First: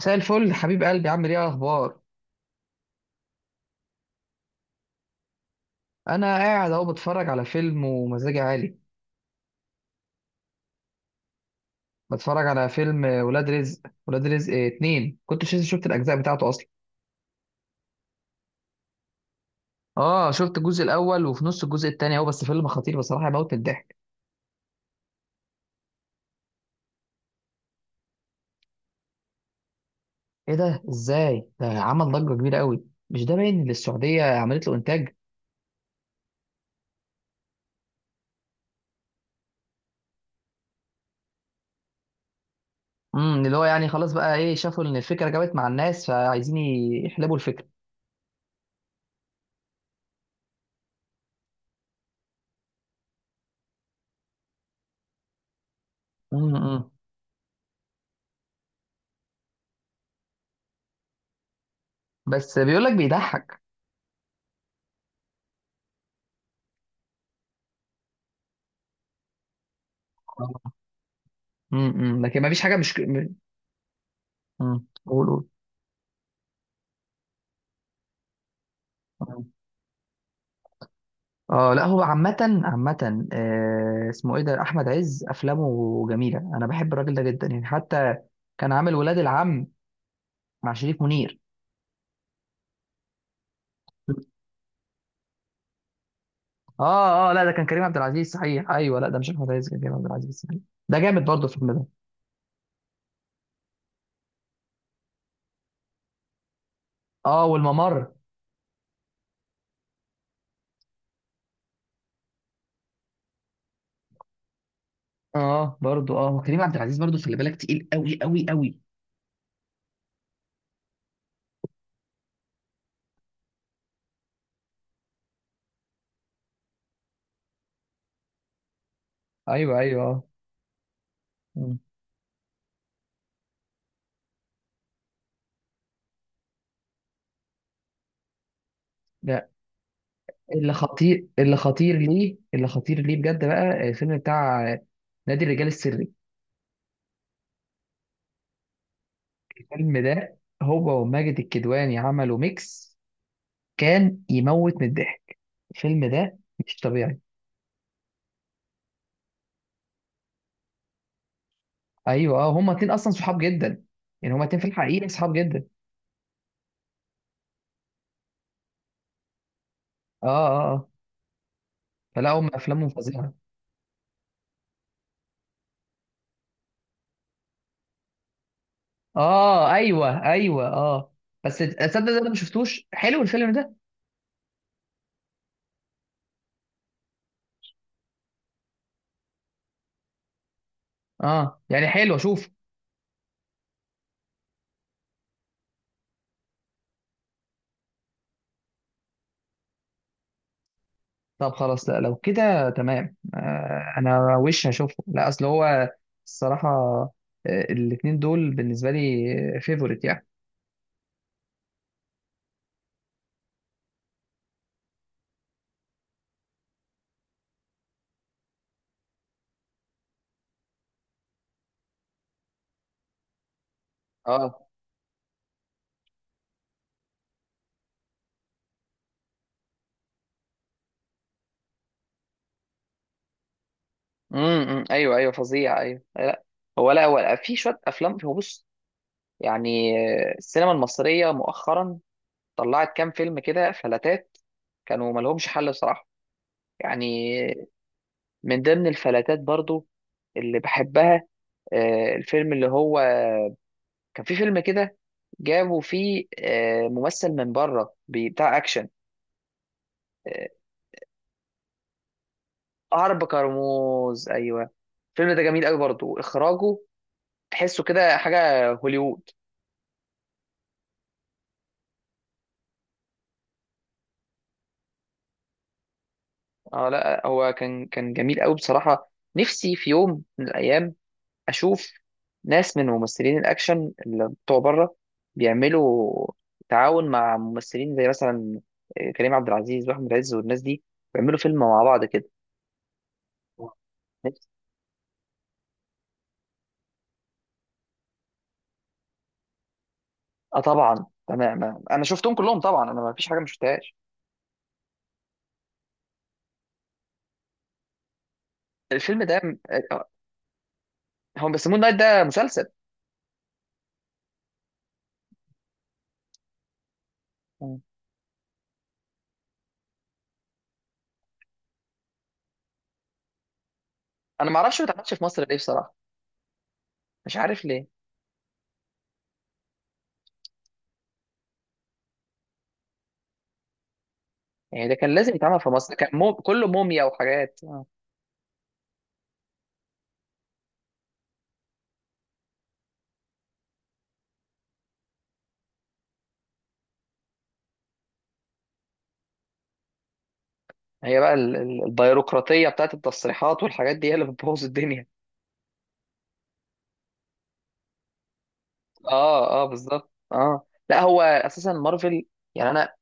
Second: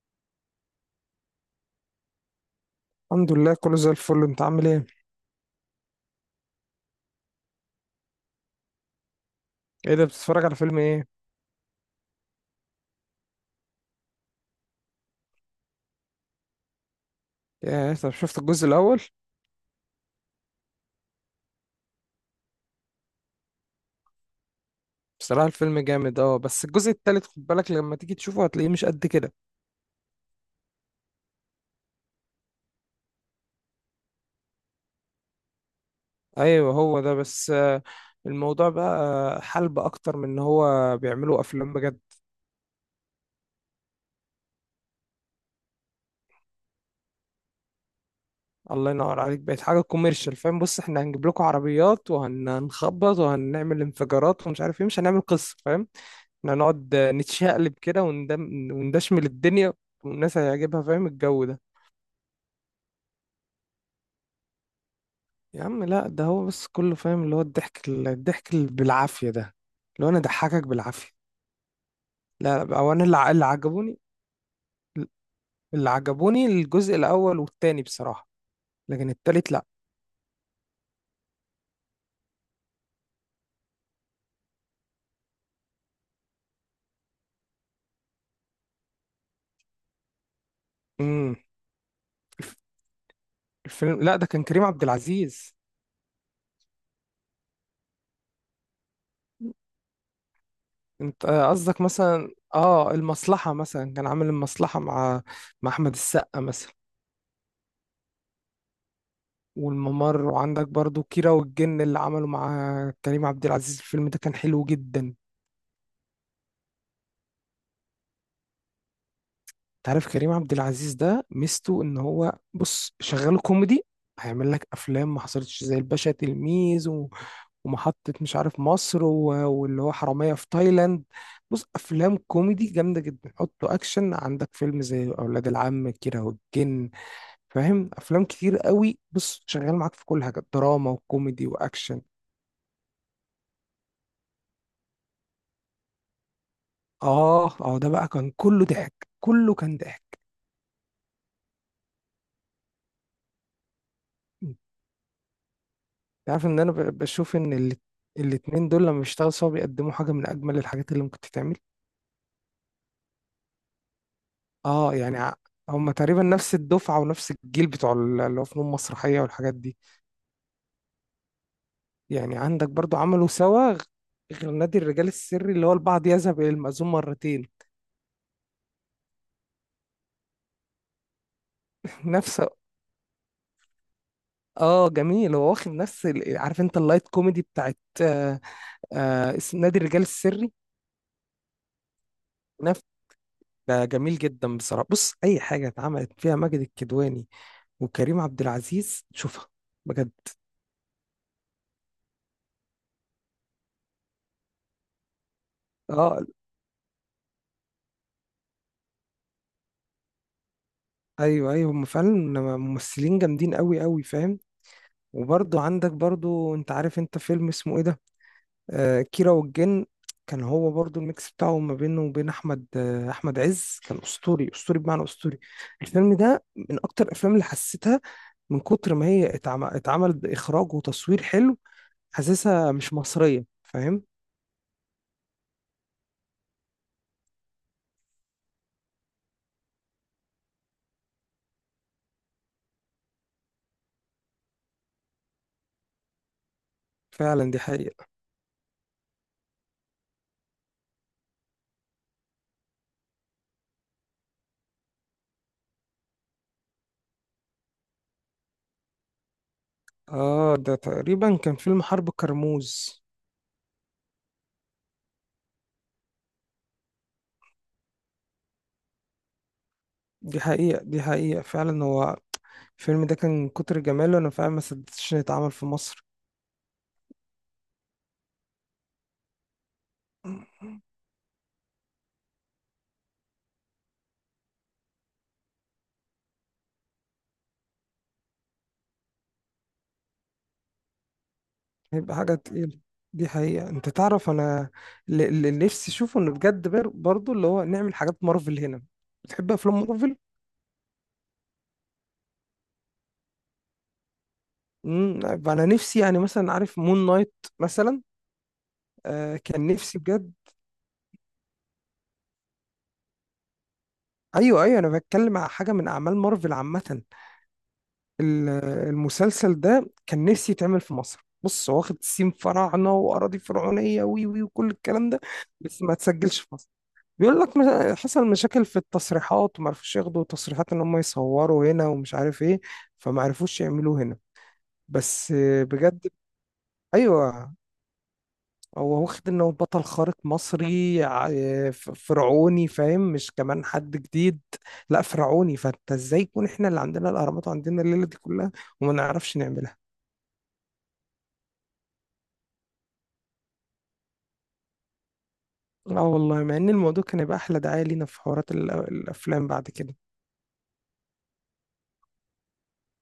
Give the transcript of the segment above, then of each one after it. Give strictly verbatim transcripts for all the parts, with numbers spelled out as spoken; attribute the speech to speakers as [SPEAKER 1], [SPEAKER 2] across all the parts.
[SPEAKER 1] مساء الفل، حبيب قلبي. عامل ايه؟ اخبار؟
[SPEAKER 2] الحمد لله كله زي الفل. انت عامل ايه؟
[SPEAKER 1] انا قاعد اهو بتفرج على فيلم ومزاجي عالي.
[SPEAKER 2] ايه ده، بتتفرج على فيلم ايه؟
[SPEAKER 1] بتفرج على فيلم ولاد رزق. ولاد رزق اتنين. كنت شفت شفت الاجزاء بتاعته اصلا.
[SPEAKER 2] يا طب شفت الجزء الاول.
[SPEAKER 1] اه شفت الجزء الاول وفي نص الجزء التاني اهو. بس فيلم خطير بصراحه، يموت من الضحك.
[SPEAKER 2] بصراحة الفيلم جامد اه، بس الجزء التالت خد بالك لما تيجي تشوفه هتلاقيه مش قد كده.
[SPEAKER 1] ايه ده؟ ازاي ده عمل ضجه كبيره قوي؟ مش ده باين ان السعوديه عملت له انتاج.
[SPEAKER 2] ايوه هو ده بس آه، الموضوع بقى حلب اكتر من ان هو بيعملوا افلام بجد.
[SPEAKER 1] امم اللي هو يعني خلاص بقى، ايه، شافوا ان الفكره جابت مع الناس فعايزين يحلبوا الفكره.
[SPEAKER 2] الله ينور عليك، بقت حاجة كوميرشال، فاهم؟ بص، احنا هنجيب لكم عربيات وهنخبط وهنعمل انفجارات ومش عارف ايه، مش هنعمل قصة، فاهم؟ احنا
[SPEAKER 1] امم
[SPEAKER 2] هنقعد آه، نتشقلب كده وندم- وندشمل الدنيا، والناس هيعجبها، فاهم الجو ده؟
[SPEAKER 1] بس بيقول لك بيضحك.
[SPEAKER 2] يا عم لا، ده هو بس كله فاهم اللي هو الضحك الضحك اللي بالعافية ده، اللي هو انا ضحكك بالعافية.
[SPEAKER 1] امم لكن ما فيش
[SPEAKER 2] لا
[SPEAKER 1] حاجه
[SPEAKER 2] لا،
[SPEAKER 1] مش.
[SPEAKER 2] او انا اللي ع- اللي عجبوني،
[SPEAKER 1] امم قول.
[SPEAKER 2] اللي عجبوني الجزء الاول والتاني بصراحة، لكن
[SPEAKER 1] قول.
[SPEAKER 2] التالت لا.
[SPEAKER 1] اه لا، هو عامة. عامة، آه، اسمه ايه ده، احمد عز افلامه جميلة، انا بحب الراجل ده جدا يعني. حتى كان عامل ولاد العم مع شريف
[SPEAKER 2] امم.
[SPEAKER 1] منير.
[SPEAKER 2] الف- الفيلم لا ده كان كريم عبد العزيز.
[SPEAKER 1] اه اه لا، ده كان كريم عبد العزيز، صحيح. ايوه لا ده مش احمد عز، كان كريم عبد العزيز صحيح. ده جامد
[SPEAKER 2] انت
[SPEAKER 1] برضه
[SPEAKER 2] آه،
[SPEAKER 1] الفيلم
[SPEAKER 2] قصدك
[SPEAKER 1] ده.
[SPEAKER 2] مثلا اه المصلحة؟ مثلا كان عامل المصلحة مع مع احمد السقا مثلا.
[SPEAKER 1] اه، والممر.
[SPEAKER 2] والممر وعندك برضو كيرة والجن اللي عمله مع كريم عبد العزيز، الفيلم ده كان حلو جدا.
[SPEAKER 1] اه برضه اه، وكريم عبد العزيز برضه خلي بالك، تقيل قوي قوي قوي.
[SPEAKER 2] تعرف كريم عبد العزيز ده ميزته ان هو، بص شغال كوميدي، هيعمل لك افلام ما حصلتش زي الباشا تلميذ و... ومحطة مش عارف مصر و...
[SPEAKER 1] ايوه
[SPEAKER 2] واللي هو
[SPEAKER 1] ايوه اه.
[SPEAKER 2] حرامية في تايلاند. بص
[SPEAKER 1] مم.
[SPEAKER 2] افلام كوميدي جامدة جدا. حطه اكشن، عندك فيلم زي اولاد العم، كيرة والجن، فاهم؟ افلام كتير قوي. بص
[SPEAKER 1] لا،
[SPEAKER 2] شغال معاك في كل حاجة،
[SPEAKER 1] اللي
[SPEAKER 2] دراما
[SPEAKER 1] خطير،
[SPEAKER 2] وكوميدي
[SPEAKER 1] اللي خطير
[SPEAKER 2] واكشن.
[SPEAKER 1] ليه، اللي خطير ليه بجد بقى، آه، الفيلم بتاع آه، نادي الرجال السري.
[SPEAKER 2] اه اه، ده بقى كان كله ضحك، كله كان
[SPEAKER 1] الفيلم
[SPEAKER 2] ضحك.
[SPEAKER 1] ده، هو وماجد الكدواني عملوا ميكس، كان يموت من الضحك الفيلم ده.
[SPEAKER 2] عارف ان انا
[SPEAKER 1] مش
[SPEAKER 2] ب-
[SPEAKER 1] طبيعي.
[SPEAKER 2] بشوف ان ال- الاتنين دول لما بيشتغلوا سوا بيقدموا حاجه من اجمل الحاجات اللي ممكن تتعمل.
[SPEAKER 1] ايوه اه، هما اتنين اصلا صحاب جدا يعني، هما اتنين في
[SPEAKER 2] اه
[SPEAKER 1] الحقيقه
[SPEAKER 2] يعني
[SPEAKER 1] صحاب
[SPEAKER 2] ع-
[SPEAKER 1] جدا.
[SPEAKER 2] هما تقريبا نفس الدفعه ونفس الجيل بتوع ال- اللي هو فنون مسرحيه والحاجات دي.
[SPEAKER 1] اه اه اه. فلا،
[SPEAKER 2] يعني
[SPEAKER 1] هم
[SPEAKER 2] عندك
[SPEAKER 1] افلامهم
[SPEAKER 2] برضو عملوا
[SPEAKER 1] فظيعه.
[SPEAKER 2] سوا غ- غير نادي الرجال السري، اللي هو البعض يذهب الى المأذون مرتين.
[SPEAKER 1] اه ايوه ايوه اه. بس تصدق ده انا ما
[SPEAKER 2] نفس
[SPEAKER 1] شفتوش، حلو الفيلم ده؟
[SPEAKER 2] اه جميل. هو واخد نفس ال- عارف انت اللايت كوميدي بتاعت آه آه اس- نادي الرجال السري.
[SPEAKER 1] اه يعني حلو، اشوف.
[SPEAKER 2] ده جميل جدا بصراحة. بص أي حاجة اتعملت فيها ماجد الكدواني وكريم عبد العزيز شوفها بجد.
[SPEAKER 1] طب خلاص، لا لو كده تمام آه، انا وش هشوفه. لا اصل هو
[SPEAKER 2] اه
[SPEAKER 1] الصراحه، آه، الاتنين دول بالنسبه لي فيفورت يعني.
[SPEAKER 2] ايوه ايوه، هم فعلا ممثلين جامدين قوي قوي، فاهم؟ وبرضه عندك برضه، انت عارف انت فيلم اسمه ايه ده، آه كيرة والجن؟ كان هو برضه الميكس بتاعه ما بينه وبين احمد آه احمد عز كان اسطوري،
[SPEAKER 1] اه.
[SPEAKER 2] اسطوري بمعنى اسطوري. الفيلم ده من اكتر الافلام اللي حسيتها، من كتر ما هي اتعم- اتعمل اخراج وتصوير حلو، حاسسها مش مصرية، فاهم؟
[SPEAKER 1] امم ايوه ايوه فظيع، ايوه لا هو، لا هو في شويه افلام، هو بص يعني. السينما المصريه مؤخرا طلعت كام فيلم كده فلاتات كانوا ما لهمش حل بصراحه يعني.
[SPEAKER 2] فعلا دي حقيقة.
[SPEAKER 1] من ضمن الفلاتات برضو اللي بحبها، آه، الفيلم اللي هو، كان في فيلم كده جابوا فيه آه، ممثل من بره، بي- بتاع اكشن. آه،
[SPEAKER 2] اه ده تقريبا كان فيلم حرب كرموز.
[SPEAKER 1] عرب كرموز، ايوه. الفيلم ده جميل قوي برضو اخراجه، تحسه كده حاجه هوليوود.
[SPEAKER 2] دي حقيقة، دي حقيقة فعلا. هو الفيلم ده كان من كتر جماله انا فعلا ما صدقتش انه يتعمل في مصر.
[SPEAKER 1] اه لا هو كان كان جميل قوي بصراحة. نفسي في يوم من الأيام أشوف ناس من ممثلين الأكشن اللي بتوع بره بيعملوا تعاون مع ممثلين زي مثلا آه، كريم عبد العزيز وأحمد عز والناس دي، بيعملوا فيلم مع بعض
[SPEAKER 2] هيبقى
[SPEAKER 1] كده.
[SPEAKER 2] حاجة تقيلة. دي حقيقة. انت تعرف
[SPEAKER 1] نفسي-
[SPEAKER 2] انا اللي اللي نفسي اشوفه انه بجد بر- برضو اللي هو نعمل حاجات مارفل هنا. بتحب افلام مارفل؟
[SPEAKER 1] اه طبعا، أنا ما- أنا شفتهم كلهم طبعا، أنا ما فيش حاجة ما شفتهاش.
[SPEAKER 2] امم. انا نفسي يعني مثلا، عارف مون نايت مثلا؟
[SPEAKER 1] الفيلم
[SPEAKER 2] آه
[SPEAKER 1] ده،
[SPEAKER 2] كان نفسي
[SPEAKER 1] آه،
[SPEAKER 2] بجد.
[SPEAKER 1] هم بيسموه النايت، ده مسلسل.
[SPEAKER 2] ايوه ايوه، انا بتكلم على حاجة من اعمال مارفل عامة.
[SPEAKER 1] مم.
[SPEAKER 2] ال- المسلسل ده كان نفسي يتعمل في مصر. بص هو واخد سيم فراعنه واراضي فرعونيه وي وي
[SPEAKER 1] أنا ما
[SPEAKER 2] وكل
[SPEAKER 1] أعرفش ما
[SPEAKER 2] الكلام
[SPEAKER 1] اتعملش
[SPEAKER 2] ده.
[SPEAKER 1] في مصر ليه
[SPEAKER 2] بس
[SPEAKER 1] بصراحة.
[SPEAKER 2] ما تسجلش في مصر،
[SPEAKER 1] مش
[SPEAKER 2] بيقول لك
[SPEAKER 1] عارف ليه.
[SPEAKER 2] مش- حصل مشاكل في التصريحات وما عرفوش ياخدوا تصريحات ان هم يصوروا هنا ومش عارف ايه، فما عرفوش يعملوه هنا.
[SPEAKER 1] يعني ده كان
[SPEAKER 2] بس
[SPEAKER 1] لازم يتعمل في مصر،
[SPEAKER 2] بجد
[SPEAKER 1] كان مو... كله موميا
[SPEAKER 2] ايوه،
[SPEAKER 1] وحاجات.
[SPEAKER 2] هو واخد انه بطل خارق مصري ع- ف- فرعوني، فاهم؟ مش كمان حد جديد، لا فرعوني. فانت ازاي يكون احنا اللي عندنا الاهرامات وعندنا الليله دي كلها وما نعرفش نعملها؟
[SPEAKER 1] هي بقى ال- ال- البيروقراطية بتاعت التصريحات والحاجات دي، هي اللي بتبوظ الدنيا.
[SPEAKER 2] اه والله، مع ان الموضوع كان يبقى احلى دعاية لينا في حوارات ال- آه، الافلام
[SPEAKER 1] اه اه
[SPEAKER 2] بعد كده.
[SPEAKER 1] بالظبط. اه لا هو اساسا مارفل يعني، انا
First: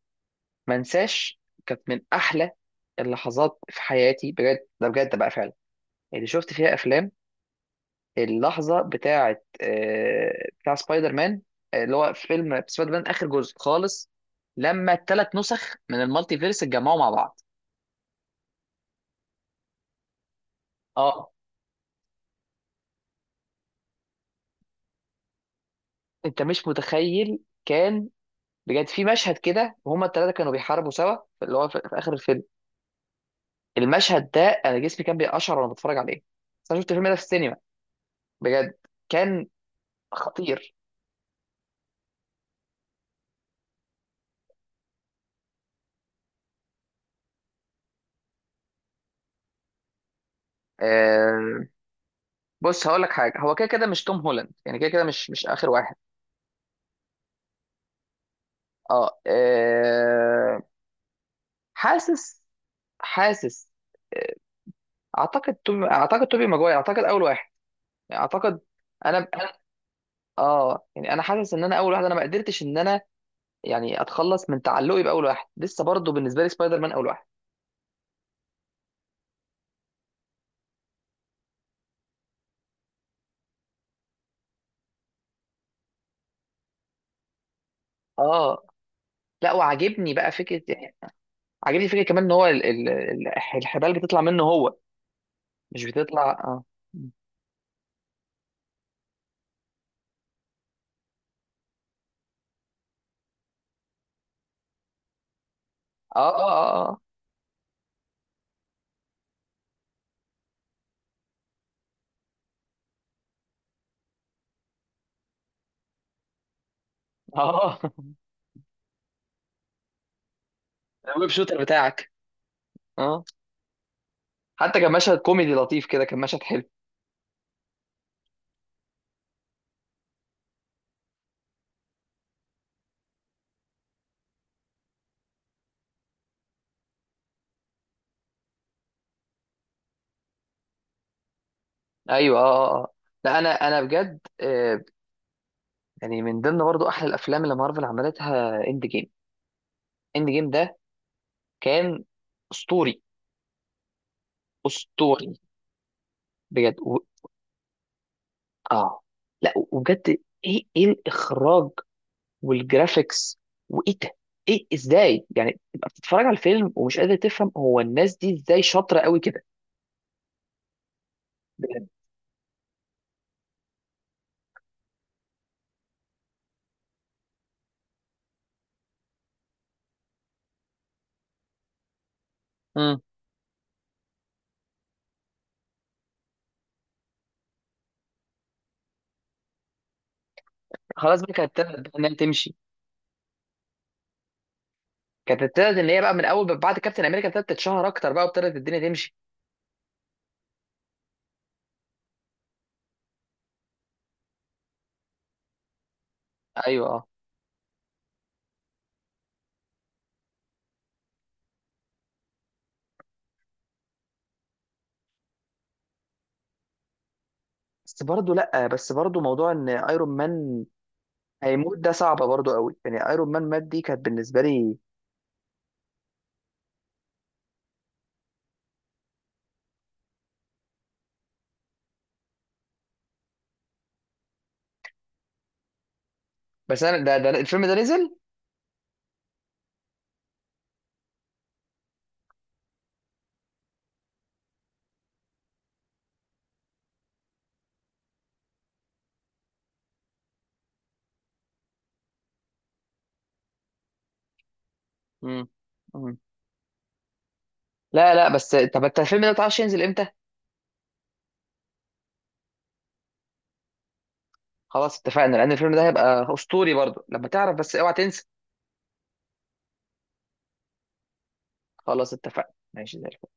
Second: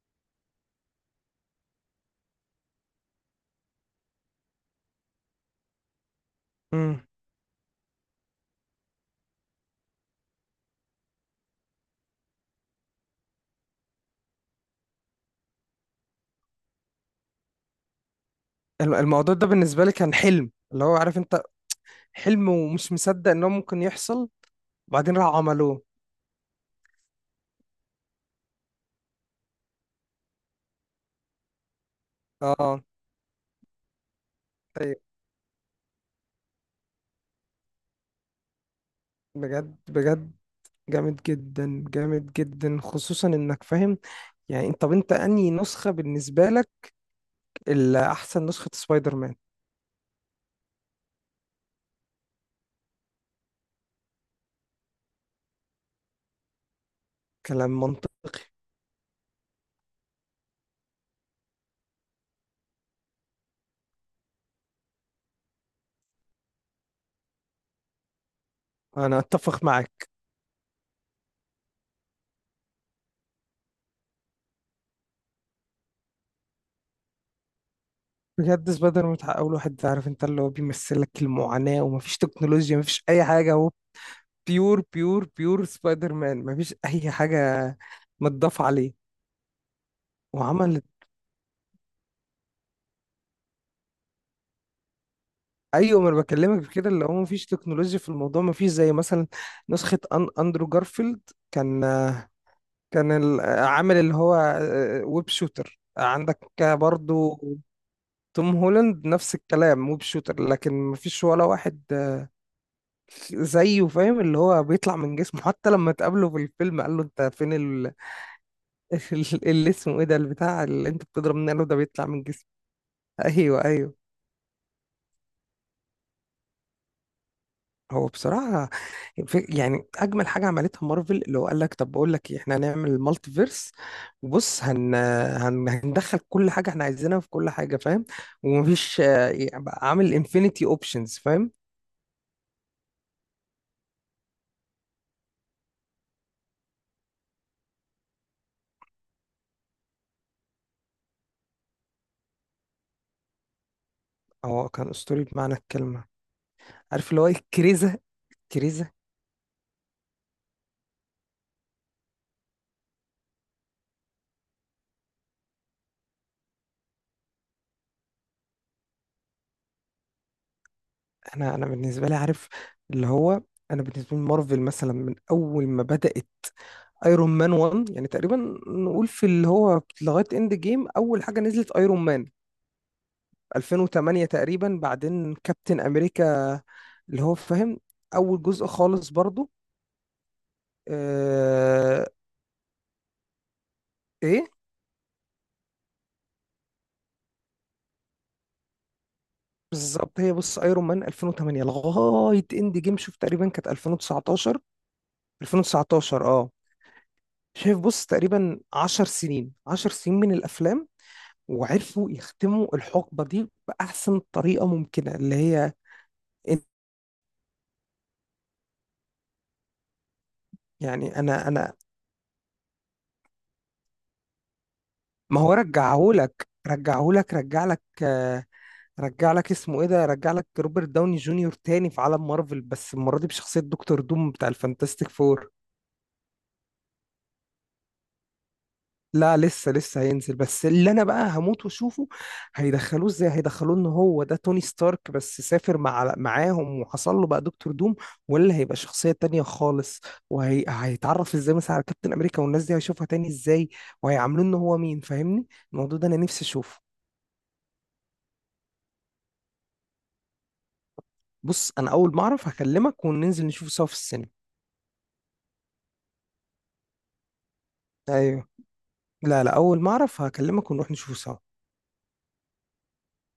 [SPEAKER 1] ما انساش كانت من احلى اللحظات في حياتي بجد، ده بجد بقى فعلا اللي شفت فيها
[SPEAKER 2] امم.
[SPEAKER 1] افلام. اللحظة بتاعت آه، بتاع سبايدر مان، آه، اللي هو في فيلم سبايدر مان اخر جزء خالص، لما الثلاث نسخ من المالتي فيرس اتجمعوا مع بعض.
[SPEAKER 2] الم- الموضوع ده بالنسبة لي كان حلم، اللي هو عارف
[SPEAKER 1] اه.
[SPEAKER 2] انت، حلم ومش مصدق ان هو ممكن يحصل، وبعدين راحوا عملوه.
[SPEAKER 1] انت مش متخيل. كان بجد في مشهد كده وهما التلاتة كانوا بيحاربوا سوا، اللي هو في, في آخر الفيلم.
[SPEAKER 2] اه
[SPEAKER 1] المشهد ده أنا
[SPEAKER 2] طيب.
[SPEAKER 1] جسمي كان بيقشعر وأنا بتفرج عليه. بس أنا شفت الفيلم ده في السينما، بجد كان
[SPEAKER 2] بجد بجد
[SPEAKER 1] خطير.
[SPEAKER 2] جامد جدا، جامد جدا، خصوصا انك فاهم يعني. انت طب انت انهي نسخة بالنسبة لك اللي احسن نسخة سبايدر مان؟
[SPEAKER 1] آه، بص هقول لك حاجة، هو كده كده مش توم هولاند يعني، كده كده مش، مش آخر واحد.
[SPEAKER 2] كلام منطقي.
[SPEAKER 1] اه، آه. حاسس، حاسس، آه، اعتقد توبي، اعتقد توبي ماجواير اعتقد اول واحد يعني، اعتقد. انا
[SPEAKER 2] انا
[SPEAKER 1] انا
[SPEAKER 2] اتفق معاك.
[SPEAKER 1] اه يعني انا حاسس ان انا اول واحد، انا ما قدرتش ان انا يعني اتخلص من تعلقي باول واحد، لسه برضه بالنسبه لي سبايدر مان اول واحد.
[SPEAKER 2] بجد، سبايدر مان بتاع اول واحد، عارف انت، اللي هو بيمثلك المعاناة ومفيش تكنولوجيا، مفيش اي حاجة. بيور بيور بيور سبايدر مان، مفيش اي حاجه متضاف
[SPEAKER 1] اه
[SPEAKER 2] عليه.
[SPEAKER 1] لا، وعاجبني بقى فكره
[SPEAKER 2] وعملت
[SPEAKER 1] يعني، عاجبني فكره كمان ان هو ال- ال- ال- الحبال بتطلع منه هو، مش
[SPEAKER 2] ايوه، ما انا
[SPEAKER 1] بتطلع
[SPEAKER 2] بكلمك
[SPEAKER 1] اه.
[SPEAKER 2] في كده، اللي هو مفيش تكنولوجيا في الموضوع، مفيش زي مثلا نسخه أن اندرو جارفيلد، كان كان ال- عامل اللي هو ويب شوتر.
[SPEAKER 1] اه
[SPEAKER 2] عندك
[SPEAKER 1] اه اه
[SPEAKER 2] برضو توم هولاند نفس الكلام ويب شوتر، لكن مفيش ولا واحد زيه، فاهم؟ اللي هو بيطلع من جسمه، حتى لما تقابله في الفيلم قال له انت فين
[SPEAKER 1] اه
[SPEAKER 2] ال... اللي اسمه ايه ده، البتاع اللي انت
[SPEAKER 1] آه. الويب
[SPEAKER 2] بتضرب منه، قال
[SPEAKER 1] شوتر
[SPEAKER 2] له ده بيطلع
[SPEAKER 1] بتاعك.
[SPEAKER 2] من جسمه.
[SPEAKER 1] اه
[SPEAKER 2] ايوه ايوه.
[SPEAKER 1] حتى كان مشهد كوميدي لطيف كده، كان مشهد حلو.
[SPEAKER 2] هو بصراحه في يعني اجمل حاجه عملتها مارفل، اللي هو قال لك طب بقول لك إيه؟ احنا هنعمل مالتي فيرس، وبص هن... هن... هندخل كل حاجه احنا عايزينها في كل حاجه، فاهم؟ ومفيش آه، يعني بقى عامل انفينيتي اوبشنز، فاهم؟
[SPEAKER 1] ايوه اه اه آه. لا، انا انا بجد آه، يعني من ضمن برضو احلى الافلام اللي مارفل عملتها، اند جيم. اند جيم ده كان اسطوري،
[SPEAKER 2] هو كان اسطوري
[SPEAKER 1] اسطوري
[SPEAKER 2] بمعنى الكلمه.
[SPEAKER 1] بجد و...
[SPEAKER 2] عارف اللي هو إيه؟ كريزه، كريزه.
[SPEAKER 1] اه لا وبجد، ايه، ايه الاخراج والجرافيكس وايه ده، ايه، ازاي يعني تبقى بتتفرج على الفيلم ومش قادر تفهم هو الناس دي ازاي شاطره قوي كده؟
[SPEAKER 2] انا انا
[SPEAKER 1] بجد.
[SPEAKER 2] بالنسبه لي، عارف اللي هو، انا بالنسبه لي مارفل مثلا من اول ما بدات ايرون مان واحد يعني تقريبا، نقول في اللي هو لغايه اند جيم. اول حاجه نزلت ايرون مان
[SPEAKER 1] امم
[SPEAKER 2] ألفين وتمانية تقريبا، بعدين كابتن امريكا اللي هو فاهم، اول جزء خالص برضو.
[SPEAKER 1] خلاص بقى، كانت ابتدت بقى
[SPEAKER 2] آه
[SPEAKER 1] انها تمشي،
[SPEAKER 2] ايه
[SPEAKER 1] كانت ابتدت ان هي بقى من اول بعد كابتن امريكا ابتدت تتشهر اكتر بقى وابتدت الدنيا تمشي.
[SPEAKER 2] بالظبط. هي بص، ايرون مان ألفين وتمانية لغايه اند جيم شوف تقريبا كانت ألفين وتسعتاشر. 2019 اه.
[SPEAKER 1] ايوه اه.
[SPEAKER 2] شايف، بص تقريبا عشر سنين، عشر سنين من الافلام، وعرفوا يختموا الحقبه دي باحسن طريقه ممكنه، اللي هي إن-
[SPEAKER 1] بس برضه لا، بس برضه موضوع ان ايرون مان
[SPEAKER 2] يعني انا انا
[SPEAKER 1] هيموت، ده صعبه برضه قوي يعني، ايرون مان مات دي كانت بالنسبه لي.
[SPEAKER 2] ما هو. رجعهولك رجعهولك رجع لك رجع لك اسمه ايه ده، رجع لك روبرت داوني جونيور تاني في عالم مارفل بس المره دي بشخصيه دكتور دوم بتاع الفانتاستيك فور.
[SPEAKER 1] بس انا ده, ده الفيلم ده نزل؟
[SPEAKER 2] لا لسه لسه هينزل، بس اللي انا بقى هموت واشوفه، هيدخلوه ازاي؟ هيدخلوه ان هو ده توني ستارك بس سافر مع معاهم وحصل له بقى دكتور دوم، ولا هيبقى شخصيه تانية خالص؟ وهيتعرف ازاي مثلا على كابتن امريكا والناس دي هيشوفها تاني ازاي، وهيعاملوه ان هو مين، فاهمني؟
[SPEAKER 1] امم
[SPEAKER 2] الموضوع ده
[SPEAKER 1] مم.
[SPEAKER 2] انا نفسي اشوفه.
[SPEAKER 1] لا لا، بس طب انت الفيلم ده متعرفش ينزل امتى؟
[SPEAKER 2] بص انا اول ما اعرف هكلمك وننزل نشوفه سوا في السينما.
[SPEAKER 1] خلاص اتفقنا، لان الفيلم ده هيبقى اسطوري برضه لما تعرف، بس اوعى تنسى.
[SPEAKER 2] ايوه. لا لا، اول ما اعرف هكلمك ونروح نشوفه سوا.
[SPEAKER 1] خلاص اتفقنا، ماشي زي الفل.